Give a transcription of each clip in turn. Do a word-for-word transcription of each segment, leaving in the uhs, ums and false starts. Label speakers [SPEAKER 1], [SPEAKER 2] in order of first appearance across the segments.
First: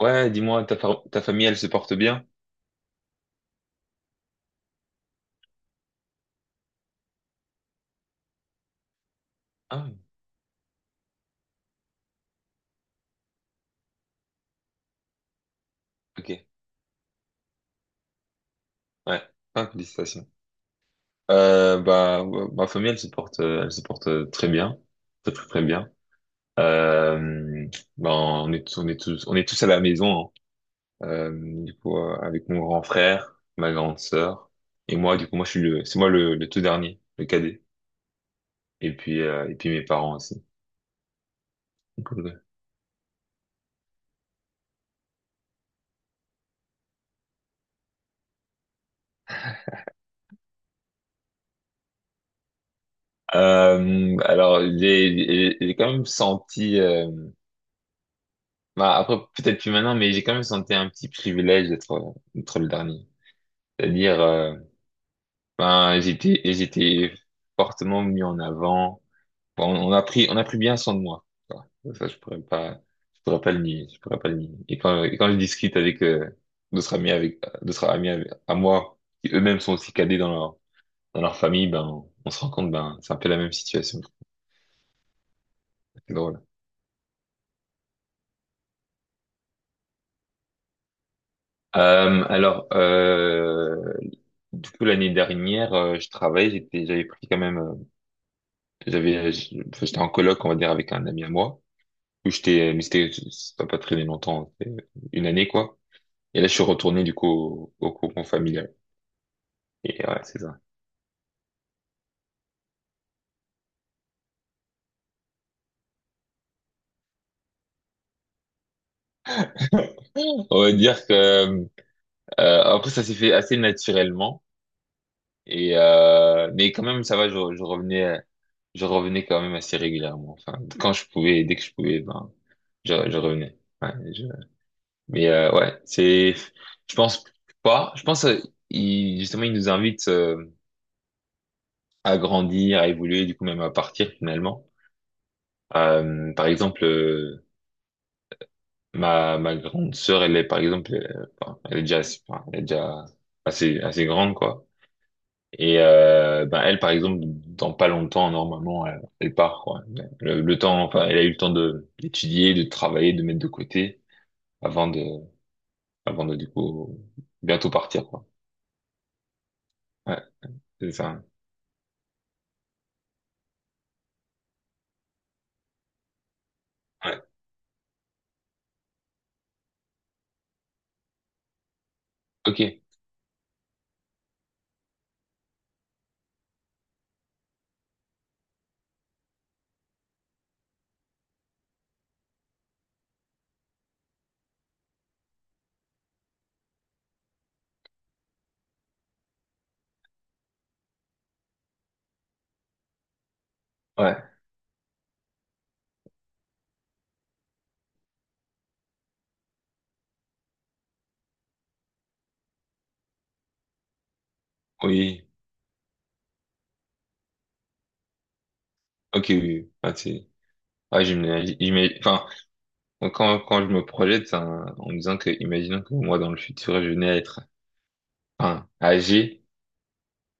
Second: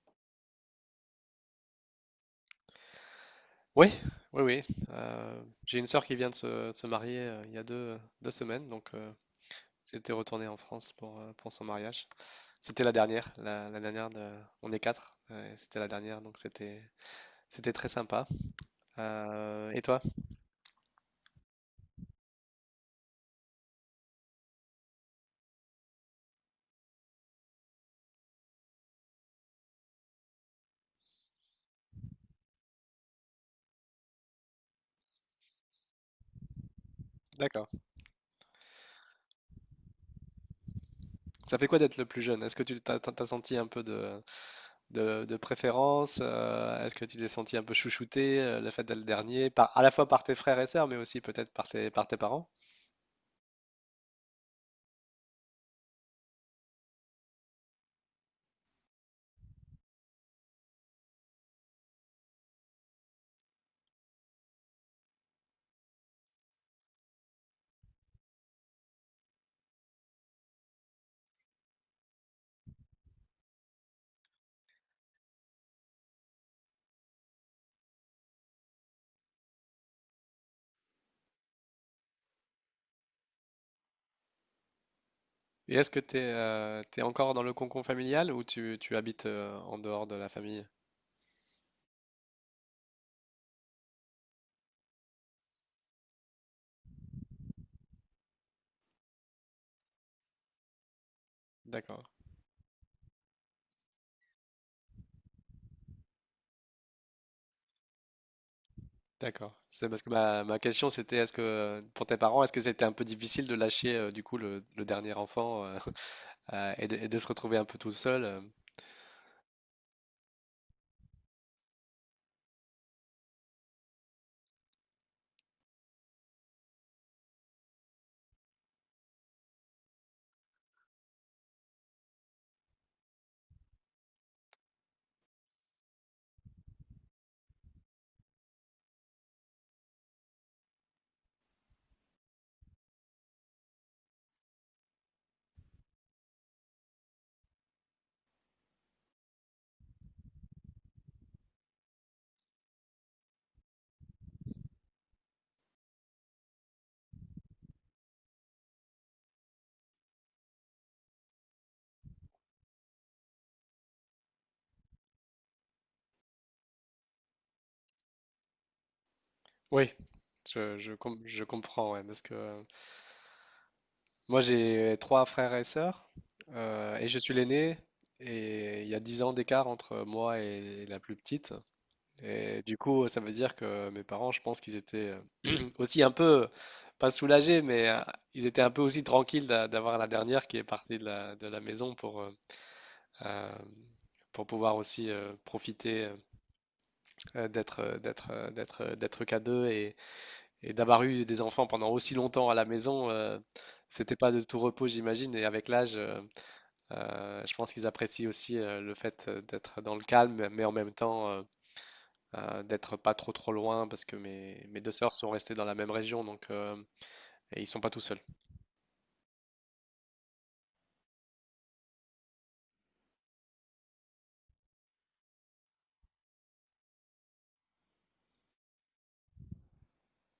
[SPEAKER 1] Ouais, dis-moi, ta, fa- ta famille, elle se porte bien?
[SPEAKER 2] Oui, oui, oui. Euh, j'ai une sœur qui vient de se, de se marier euh, il y a deux, deux semaines, donc euh,
[SPEAKER 1] Ah,
[SPEAKER 2] j'étais retourné en France pour, euh, pour son mariage. C'était la dernière, la, la dernière de- On est quatre, euh, et c'était la dernière,
[SPEAKER 1] ok.
[SPEAKER 2] donc c'était c'était très sympa.
[SPEAKER 1] Ouais. Ah,
[SPEAKER 2] Euh, et toi?
[SPEAKER 1] félicitations. Euh, bah, ouais, ma famille, elle se porte, euh, elle se porte euh, très bien. Très, très, très bien. Euh, ben, on est tous, on est tous, on est tous à la maison, hein. Euh, du coup, euh, avec mon grand frère, ma grande sœur, et moi, du coup, moi, je suis le, c'est moi le, le tout dernier, le cadet.
[SPEAKER 2] D'accord.
[SPEAKER 1] Et puis, euh, et puis mes parents aussi.
[SPEAKER 2] Ça fait quoi d'être le
[SPEAKER 1] Donc,
[SPEAKER 2] plus
[SPEAKER 1] ouais.
[SPEAKER 2] jeune? Est-ce que tu t'as, t'as- t'as senti un peu de, de, de préférence? Euh, est-ce que tu t'es senti un peu chouchouté, euh, le fait d'être le dernier, par, à la fois par tes frères et sœurs, mais aussi peut-être par tes, par tes parents?
[SPEAKER 1] Euh, alors, j'ai, j'ai j'ai quand même senti, euh, bah, après, peut-être plus maintenant, mais j'ai quand même senti un petit privilège d'être, d'être le dernier. C'est-à-dire, euh, ben, j'étais, j'étais fortement mis en avant. Bon, on a pris, on a pris bien soin de moi. Voilà. Ça, je pourrais pas, je pourrais pas le nier, je pourrais pas le nier. Et quand, et quand je discute avec, euh, d'autres amis avec, d'autres amis avec- à moi, qui eux-mêmes sont aussi cadets dans leur, dans leur famille, ben, on se rend compte, ben, c'est un peu la même situation.
[SPEAKER 2] Et est-ce que
[SPEAKER 1] C'est
[SPEAKER 2] tu
[SPEAKER 1] drôle.
[SPEAKER 2] es encore dans le cocon familial ou tu, tu habites euh, en dehors de la famille?
[SPEAKER 1] Euh, alors, euh, du coup, l'année dernière, euh, je travaillais, j'étais, j'avais pris quand même, euh, j'avais, je- enfin, j'étais en coloc, on va dire, avec un ami à moi.
[SPEAKER 2] D'accord,
[SPEAKER 1] Où j'étais, mais c'était, ça n'a pas très longtemps, c'était une année, quoi. Et là, je suis retourné, du coup, au, au cocon familial.
[SPEAKER 2] d'accord. C'est parce
[SPEAKER 1] Et
[SPEAKER 2] que
[SPEAKER 1] ouais, c'est
[SPEAKER 2] ma, ma
[SPEAKER 1] ça.
[SPEAKER 2] question c'était est-ce que euh, pour tes parents, est-ce que c'était un peu difficile de lâcher euh, du coup le, le dernier enfant euh, euh, et, de, et de se retrouver un peu tout seul? euh.
[SPEAKER 1] On va dire que, euh, après, ça s'est fait assez naturellement. Et, euh, mais quand même, ça va, je, je revenais, je revenais quand même assez régulièrement. Enfin, quand je pouvais, dès que je pouvais, ben, je, je revenais. Ouais, mais euh, ouais, c'est, je pense pas. Je pense euh, il, justement il nous invite euh, à grandir, à évoluer, du coup même à partir finalement. Euh, par exemple, euh, ma ma grande sœur, elle est par exemple, euh, enfin, elle est déjà, enfin, elle est déjà assez assez grande quoi. Et euh, ben elle par exemple, dans pas longtemps normalement, elle, elle part quoi. Le, le temps, enfin, elle a eu le temps de d'étudier, de travailler, de mettre de côté avant de avant de du coup bientôt partir quoi.
[SPEAKER 2] Oui,
[SPEAKER 1] Ouais,
[SPEAKER 2] je,
[SPEAKER 1] c'est
[SPEAKER 2] je, com-
[SPEAKER 1] ça.
[SPEAKER 2] je comprends, ouais, parce que euh, moi j'ai trois frères et sœurs euh, et je suis l'aîné et il y a dix ans d'écart entre moi et la plus petite.
[SPEAKER 1] Ok,
[SPEAKER 2] Et du coup, ça veut dire que mes parents, je pense qu'ils étaient euh, aussi un peu, pas soulagés, mais euh, ils étaient un peu aussi tranquilles d'a- d'avoir la dernière qui est partie de la, de la maison pour, euh, euh, pour pouvoir aussi euh, profiter euh, d'être, euh, d'être, euh, d'être, euh, d'être qu'à deux et, et d'avoir eu des enfants pendant aussi longtemps à la maison. Euh, c'était pas
[SPEAKER 1] ouais,
[SPEAKER 2] de tout repos, j'imagine. Et avec l'âge, euh, euh, je pense qu'ils apprécient aussi euh, le fait euh, d'être dans le calme, mais en même temps. Euh, euh, d'être pas trop trop loin parce que mes, mes deux sœurs
[SPEAKER 1] oui,
[SPEAKER 2] sont restées dans la même région, donc euh, et ils sont pas tout seuls.
[SPEAKER 1] ok, oui, oui. Ah, c'est- ouais, j'imagine, j'imagine- enfin, quand, quand je me projette, c'est un- en me disant que, imaginons que moi, dans le futur, je venais à être, enfin, âgé,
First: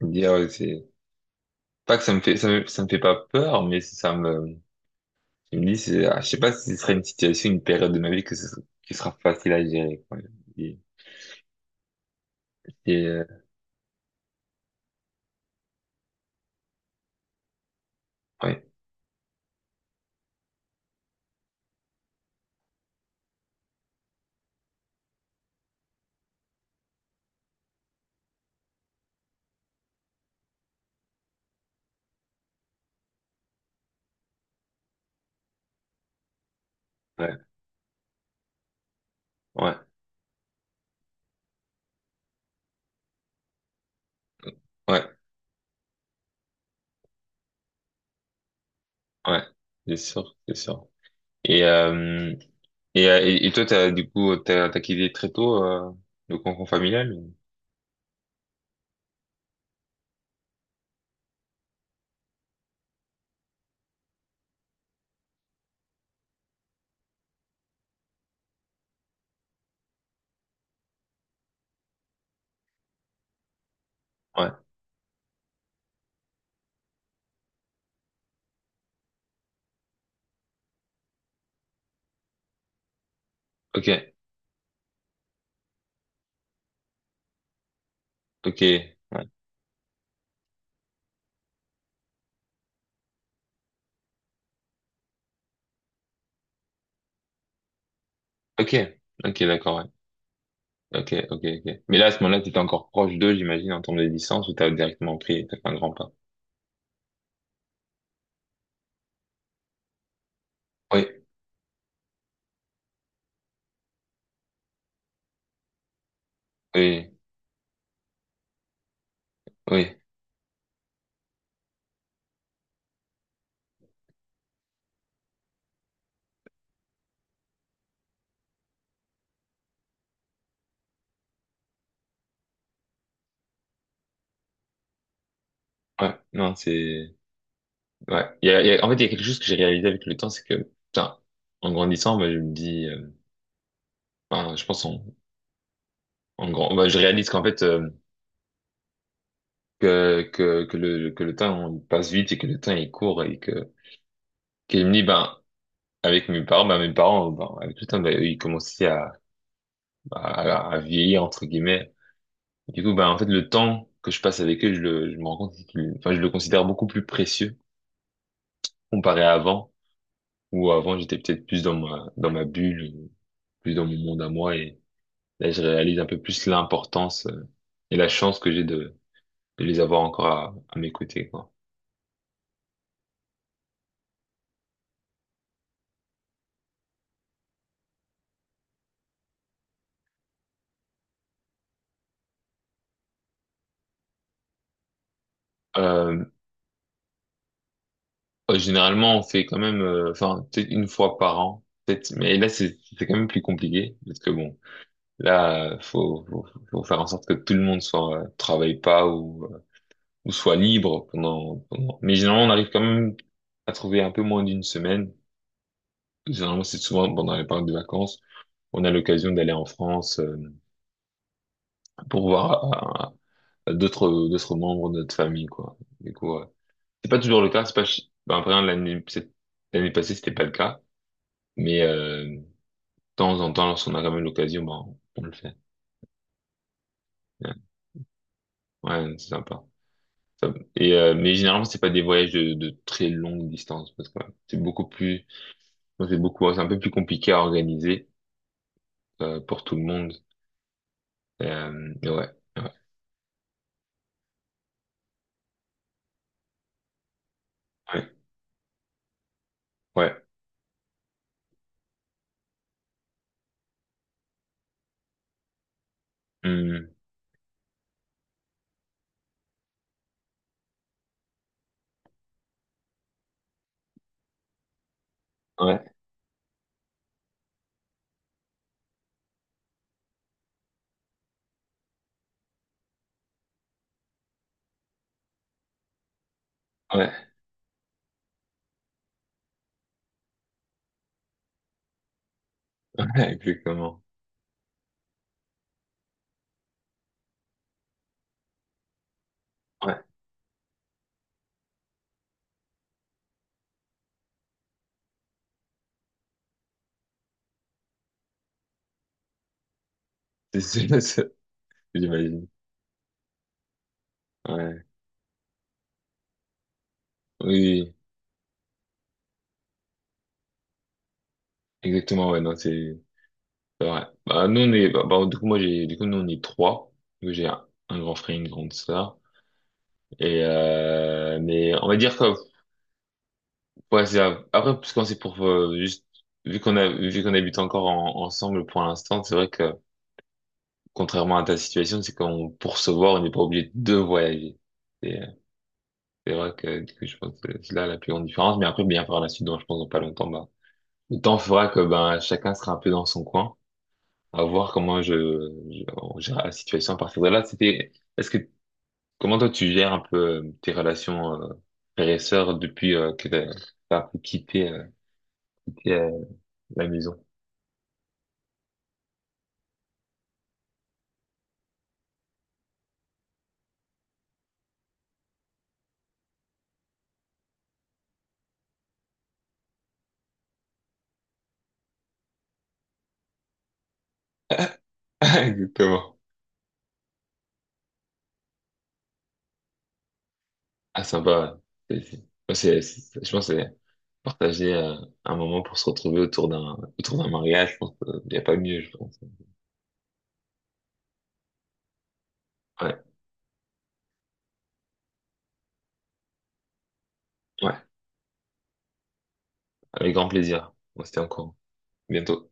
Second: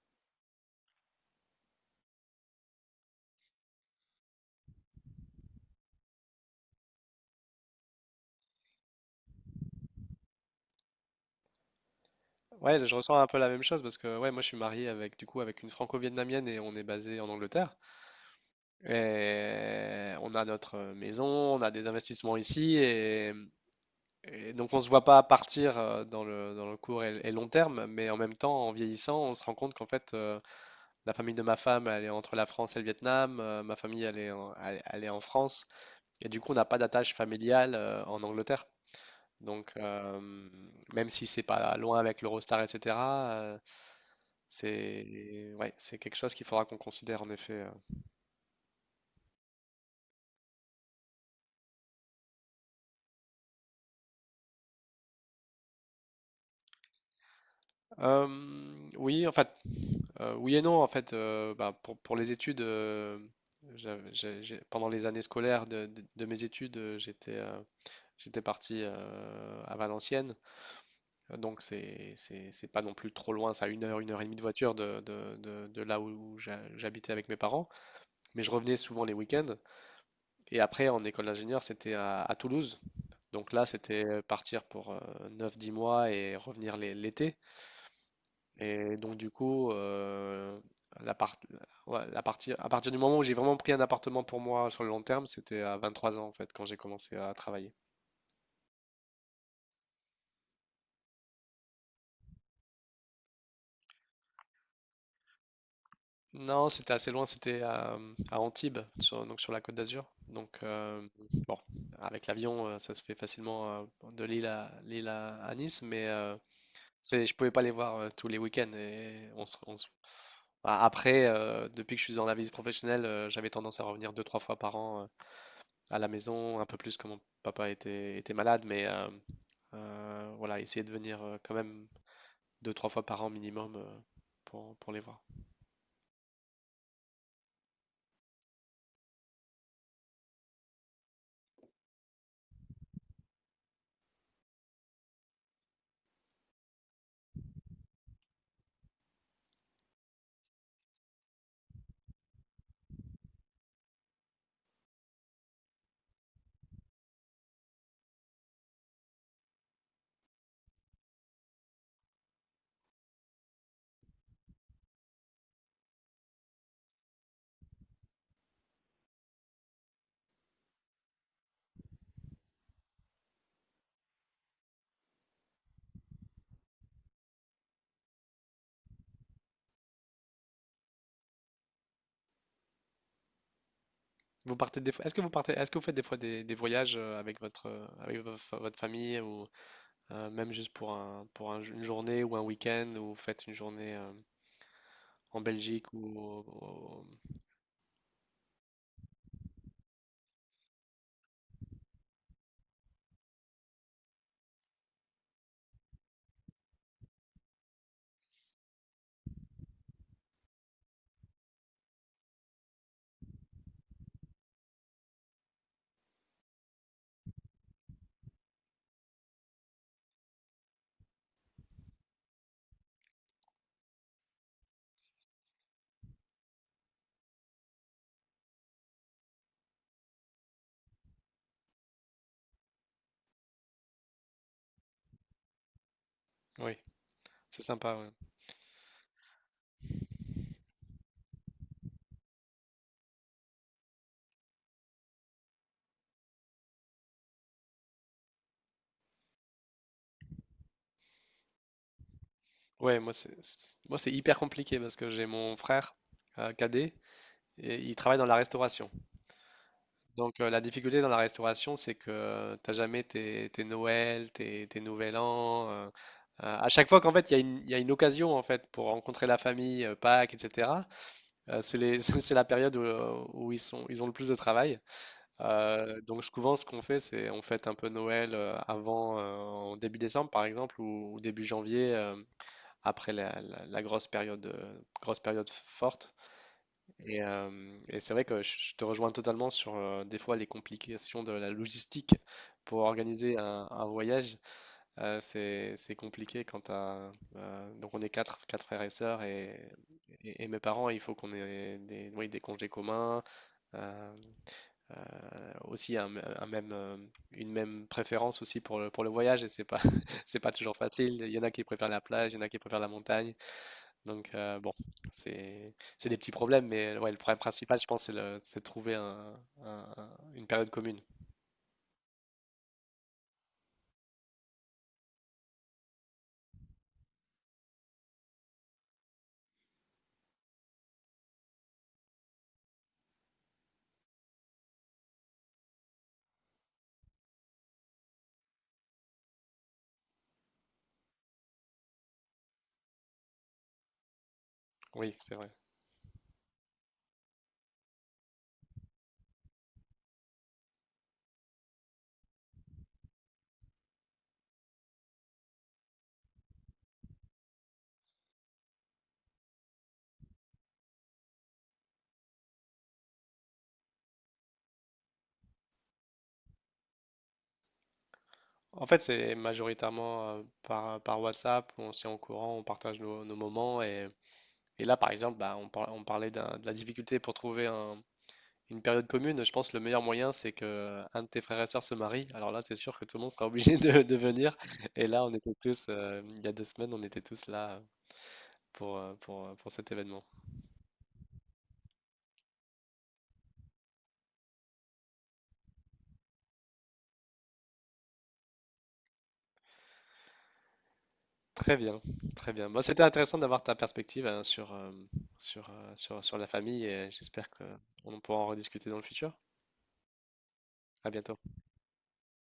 [SPEAKER 1] je me dis, ah ouais, c'est, pas que ça me fait, ça me, ça me fait pas peur, mais ça me, je me dis, c'est, ah, je sais pas si ce serait une situation, une période de ma vie que ce, qui sera facile à gérer, quoi. Et,
[SPEAKER 2] Ouais, je
[SPEAKER 1] et,
[SPEAKER 2] ressens
[SPEAKER 1] euh,
[SPEAKER 2] un peu la même chose parce que ouais, moi je suis marié avec du coup avec une franco-vietnamienne et on est basé en Angleterre
[SPEAKER 1] ouais,
[SPEAKER 2] et on a notre maison, on a des investissements ici et, et donc on se voit pas partir euh, dans le dans le court et, et long terme mais en même temps en vieillissant, on se rend compte qu'en fait euh, la famille de ma femme elle est entre la France et le Vietnam, euh, ma famille elle est en, elle, elle est en France et du coup on n'a pas d'attache
[SPEAKER 1] ouais,
[SPEAKER 2] familiale euh, en Angleterre. Donc,
[SPEAKER 1] ouais,
[SPEAKER 2] euh, même si c'est pas loin avec l'Eurostar, et cetera, euh,
[SPEAKER 1] ouais,
[SPEAKER 2] c'est, ouais, c'est quelque chose qu'il faudra qu'on considère en effet. euh.
[SPEAKER 1] ouais, c'est sûr, c'est sûr. Et, euh, Et, euh, et, et toi, t'as, du coup, t'as, t'as quitté très tôt euh, le cocon familial? Ou-
[SPEAKER 2] Euh, oui, en fait, euh, oui et non. En fait, euh, bah, pour, pour les études, euh, j'avais- j'ai- j'ai- pendant les années scolaires de, de- de mes études, euh, j'étais euh, j'étais parti euh, à Valenciennes. Euh, Donc, c'est c'est- c'est pas non plus trop loin, ça, une heure, une heure et demie de
[SPEAKER 1] ouais.
[SPEAKER 2] voiture de, de, de- de là où j'a- j'habitais avec mes parents. Mais je revenais souvent les week-ends. Et après, en école d'ingénieur, c'était à, à Toulouse. Donc là,
[SPEAKER 1] Ok.
[SPEAKER 2] c'était partir pour euh, neuf, dix mois et revenir l'é- l'été.
[SPEAKER 1] Ok.
[SPEAKER 2] Et donc,
[SPEAKER 1] Ouais.
[SPEAKER 2] du coup, euh, la part- ouais, la partie, à partir du moment où j'ai vraiment pris un appartement pour moi sur le long terme, c'était à vingt-trois ans, en fait, quand j'ai commencé à travailler.
[SPEAKER 1] Ok. Ok, d'accord, ouais. Ok, ok, ok. Mais là, à ce moment-là, t'étais encore proche d'eux, j'imagine, en termes de distance, ou t'as directement pris, t'as fait un grand pas.
[SPEAKER 2] Non, c'était assez loin, c'était à, à Antibes, sur, donc sur la Côte d'Azur. Donc, euh,
[SPEAKER 1] Oui,
[SPEAKER 2] bon, avec l'avion, euh, ça se fait facilement euh, de Lille à, Lille à, à Nice, mais euh,
[SPEAKER 1] oui,
[SPEAKER 2] c'est, je pouvais pas les voir euh, tous les week-ends et on se, on se
[SPEAKER 1] oui.
[SPEAKER 2] A- Après, euh, depuis que je suis dans la vie professionnelle, euh, j'avais tendance à revenir deux, trois fois par an euh, à la maison, un peu plus quand mon papa était, était malade, mais euh, euh, voilà, essayer de venir euh, quand même deux, trois fois par an minimum euh, pour, pour les voir.
[SPEAKER 1] Ouais, non, c'est... Ouais. Il y a, il y a- en fait, il y a quelque chose que j'ai réalisé avec le temps, c'est que, putain, en grandissant, bah, je me dis... euh, enfin, je pense en, en grand... bah, je réalise qu'en fait, euh, que, que, que, le, que le temps on passe vite et que le temps est court et que... Qu'il me dit, ben, avec mes parents, bah, mes parents, euh, bah, avec le temps, bah, ils commençaient à, à, à vieillir, entre guillemets. Du coup, bah, en fait, le temps que je passe avec eux, je le, je me rends compte qu'il, enfin, je le considère beaucoup plus précieux comparé à avant, où avant, j'étais peut-être plus dans ma, dans ma bulle, plus dans mon monde à moi, et là, je réalise un peu plus l'importance euh, et la chance que j'ai de, de les avoir encore à, à mes côtés, quoi.
[SPEAKER 2] Vous partez des fois, est-ce que vous partez, est-ce que vous faites des fois des, des voyages euh, avec votre, euh, avec vo- fa- votre famille ou euh, même juste pour un, pour un une journée ou un week-end ou vous faites une journée euh, en Belgique ou
[SPEAKER 1] Euh,
[SPEAKER 2] au- au-
[SPEAKER 1] euh, généralement, on fait quand même, euh, enfin, peut-être une fois par an, peut-être, mais là, c'est, c'est quand même plus compliqué, parce que bon, là, euh, faut, faut, faut faire en sorte que tout le monde soit euh, travaille pas ou, euh, ou soit libre pendant, pendant. Mais généralement, on arrive quand même à trouver un peu moins d'une semaine. Généralement, c'est souvent pendant les périodes de vacances, on a l'occasion d'aller en France euh, pour voir euh, d'autres d'autres membres de notre famille, quoi. Du coup, euh, c'est pas toujours le cas. C'est pas ch- ben, après hein, l'année cette- l'année passée, c'était pas le cas, mais euh, de temps en temps, lorsqu'on a quand même l'occasion, ben, on le fait.
[SPEAKER 2] Oui,
[SPEAKER 1] Ouais,
[SPEAKER 2] c'est sympa. Ouais.
[SPEAKER 1] ouais, c'est sympa. Ça- et euh, mais généralement c'est pas des voyages de, de très longue distance parce que ouais, c'est beaucoup plus c'est beaucoup c'est un peu plus compliqué à organiser euh, pour tout le monde, euh, mais ouais, ouais,
[SPEAKER 2] Ouais, moi c'est c'est- moi c'est hyper compliqué parce que j'ai mon frère euh, cadet et il
[SPEAKER 1] ouais,
[SPEAKER 2] travaille dans la restauration.
[SPEAKER 1] ouais.
[SPEAKER 2] Donc euh, la difficulté dans la restauration, c'est que t'as jamais tes, tes Noël, tes, tes Nouvel An. Euh, euh, à chaque
[SPEAKER 1] Hum,
[SPEAKER 2] fois qu'en fait il y a une, il y a une occasion en fait pour rencontrer la famille, euh, Pâques, et cetera euh, c'est les- c'est la période où, euh, où ils sont ils ont le plus de travail.
[SPEAKER 1] ouais,
[SPEAKER 2] Euh, donc souvent ce qu'on fait, c'est on fête un peu Noël euh, avant euh, en début décembre par exemple ou, ou début janvier. Euh, après la, la- la grosse période, euh, grosse période forte.
[SPEAKER 1] ouais,
[SPEAKER 2] Et, euh, et c'est vrai que je je te rejoins totalement sur euh, des fois les complications de la logistique pour
[SPEAKER 1] ouais,
[SPEAKER 2] organiser un, un
[SPEAKER 1] exactement,
[SPEAKER 2] voyage. Euh, c'est, c'est compliqué quand t'as, euh, donc on est quatre, quatre frères et sœurs et,
[SPEAKER 1] ouais.
[SPEAKER 2] et- et mes parents, il faut qu'on ait des, oui, des congés communs. euh, euh, Aussi un, m- un même, euh, une même préférence aussi pour le, pour le voyage et c'est pas, c'est pas
[SPEAKER 1] c'est
[SPEAKER 2] toujours
[SPEAKER 1] c'est-
[SPEAKER 2] facile. Il
[SPEAKER 1] c'est-
[SPEAKER 2] y en a qui préfèrent la plage, il y en
[SPEAKER 1] J'imagine.
[SPEAKER 2] a qui préfèrent la montagne. Donc euh, bon,
[SPEAKER 1] Ouais,
[SPEAKER 2] c'est c'est des petits problèmes, mais euh, ouais, le problème principal, je
[SPEAKER 1] oui,
[SPEAKER 2] pense, c'est le- c'est de trouver un- un- un- une période commune.
[SPEAKER 1] exactement, ouais, non, c'est c'est vrai Bah nous on est bah, bah, du coup moi j'ai du coup nous on est trois. Donc, j'ai un, un grand frère une grande sœur et euh, mais on va dire que ouais, c'est grave. Après, parce qu'on c'est pour euh, juste vu qu'on a vu qu'on habite encore en- ensemble pour l'instant, c'est vrai que contrairement à ta situation, c'est qu'on pour se voir, on n'est pas obligé de voyager.
[SPEAKER 2] Oui,
[SPEAKER 1] Et, euh,
[SPEAKER 2] c'est vrai.
[SPEAKER 1] c'est vrai que du coup, je pense que c'est là la plus grande différence. Mais après, bien par la suite, donc, je pense dans pas longtemps, bah, le temps fera que ben chacun sera un peu dans son coin, à voir comment je, je on gère la situation à partir de là. C'était, est-ce que comment toi tu gères un peu euh, tes relations euh, frères et sœurs depuis euh, que t'as t'as un peu quitté, euh, quitté, euh, la maison?
[SPEAKER 2] En fait, c'est majoritairement euh, par, par WhatsApp, on s'y en courant, on partage nos, nos moments. Et, et là, par exemple, bah, on, par- on parlait d'un- de la difficulté pour trouver un- une période commune. Je pense que le meilleur moyen, c'est que un de tes frères et sœurs se marie. Alors là, c'est sûr que tout le monde sera obligé de, de venir. Et là, on était tous,
[SPEAKER 1] Exactement.
[SPEAKER 2] euh, il y a deux semaines, on était tous là pour, euh, pour, euh, pour cet événement.
[SPEAKER 1] Ah, sympa. Ouais. C'est- c'est- ouais, c'est- c'est- je pense que c'est partager euh, un moment pour se retrouver autour d'un autour d'un mariage, je pense qu'il n'y a pas mieux, je pense.
[SPEAKER 2] Très bien, très bien. Bon, c'était
[SPEAKER 1] Ouais,
[SPEAKER 2] intéressant d'avoir ta perspective hein, sur, euh, sur, euh, sur, sur la famille et j'espère
[SPEAKER 1] ouais,
[SPEAKER 2] qu'on pourra en rediscuter dans le futur.
[SPEAKER 1] avec grand plaisir. On
[SPEAKER 2] À
[SPEAKER 1] se tient au
[SPEAKER 2] bientôt.
[SPEAKER 1] courant. Bientôt.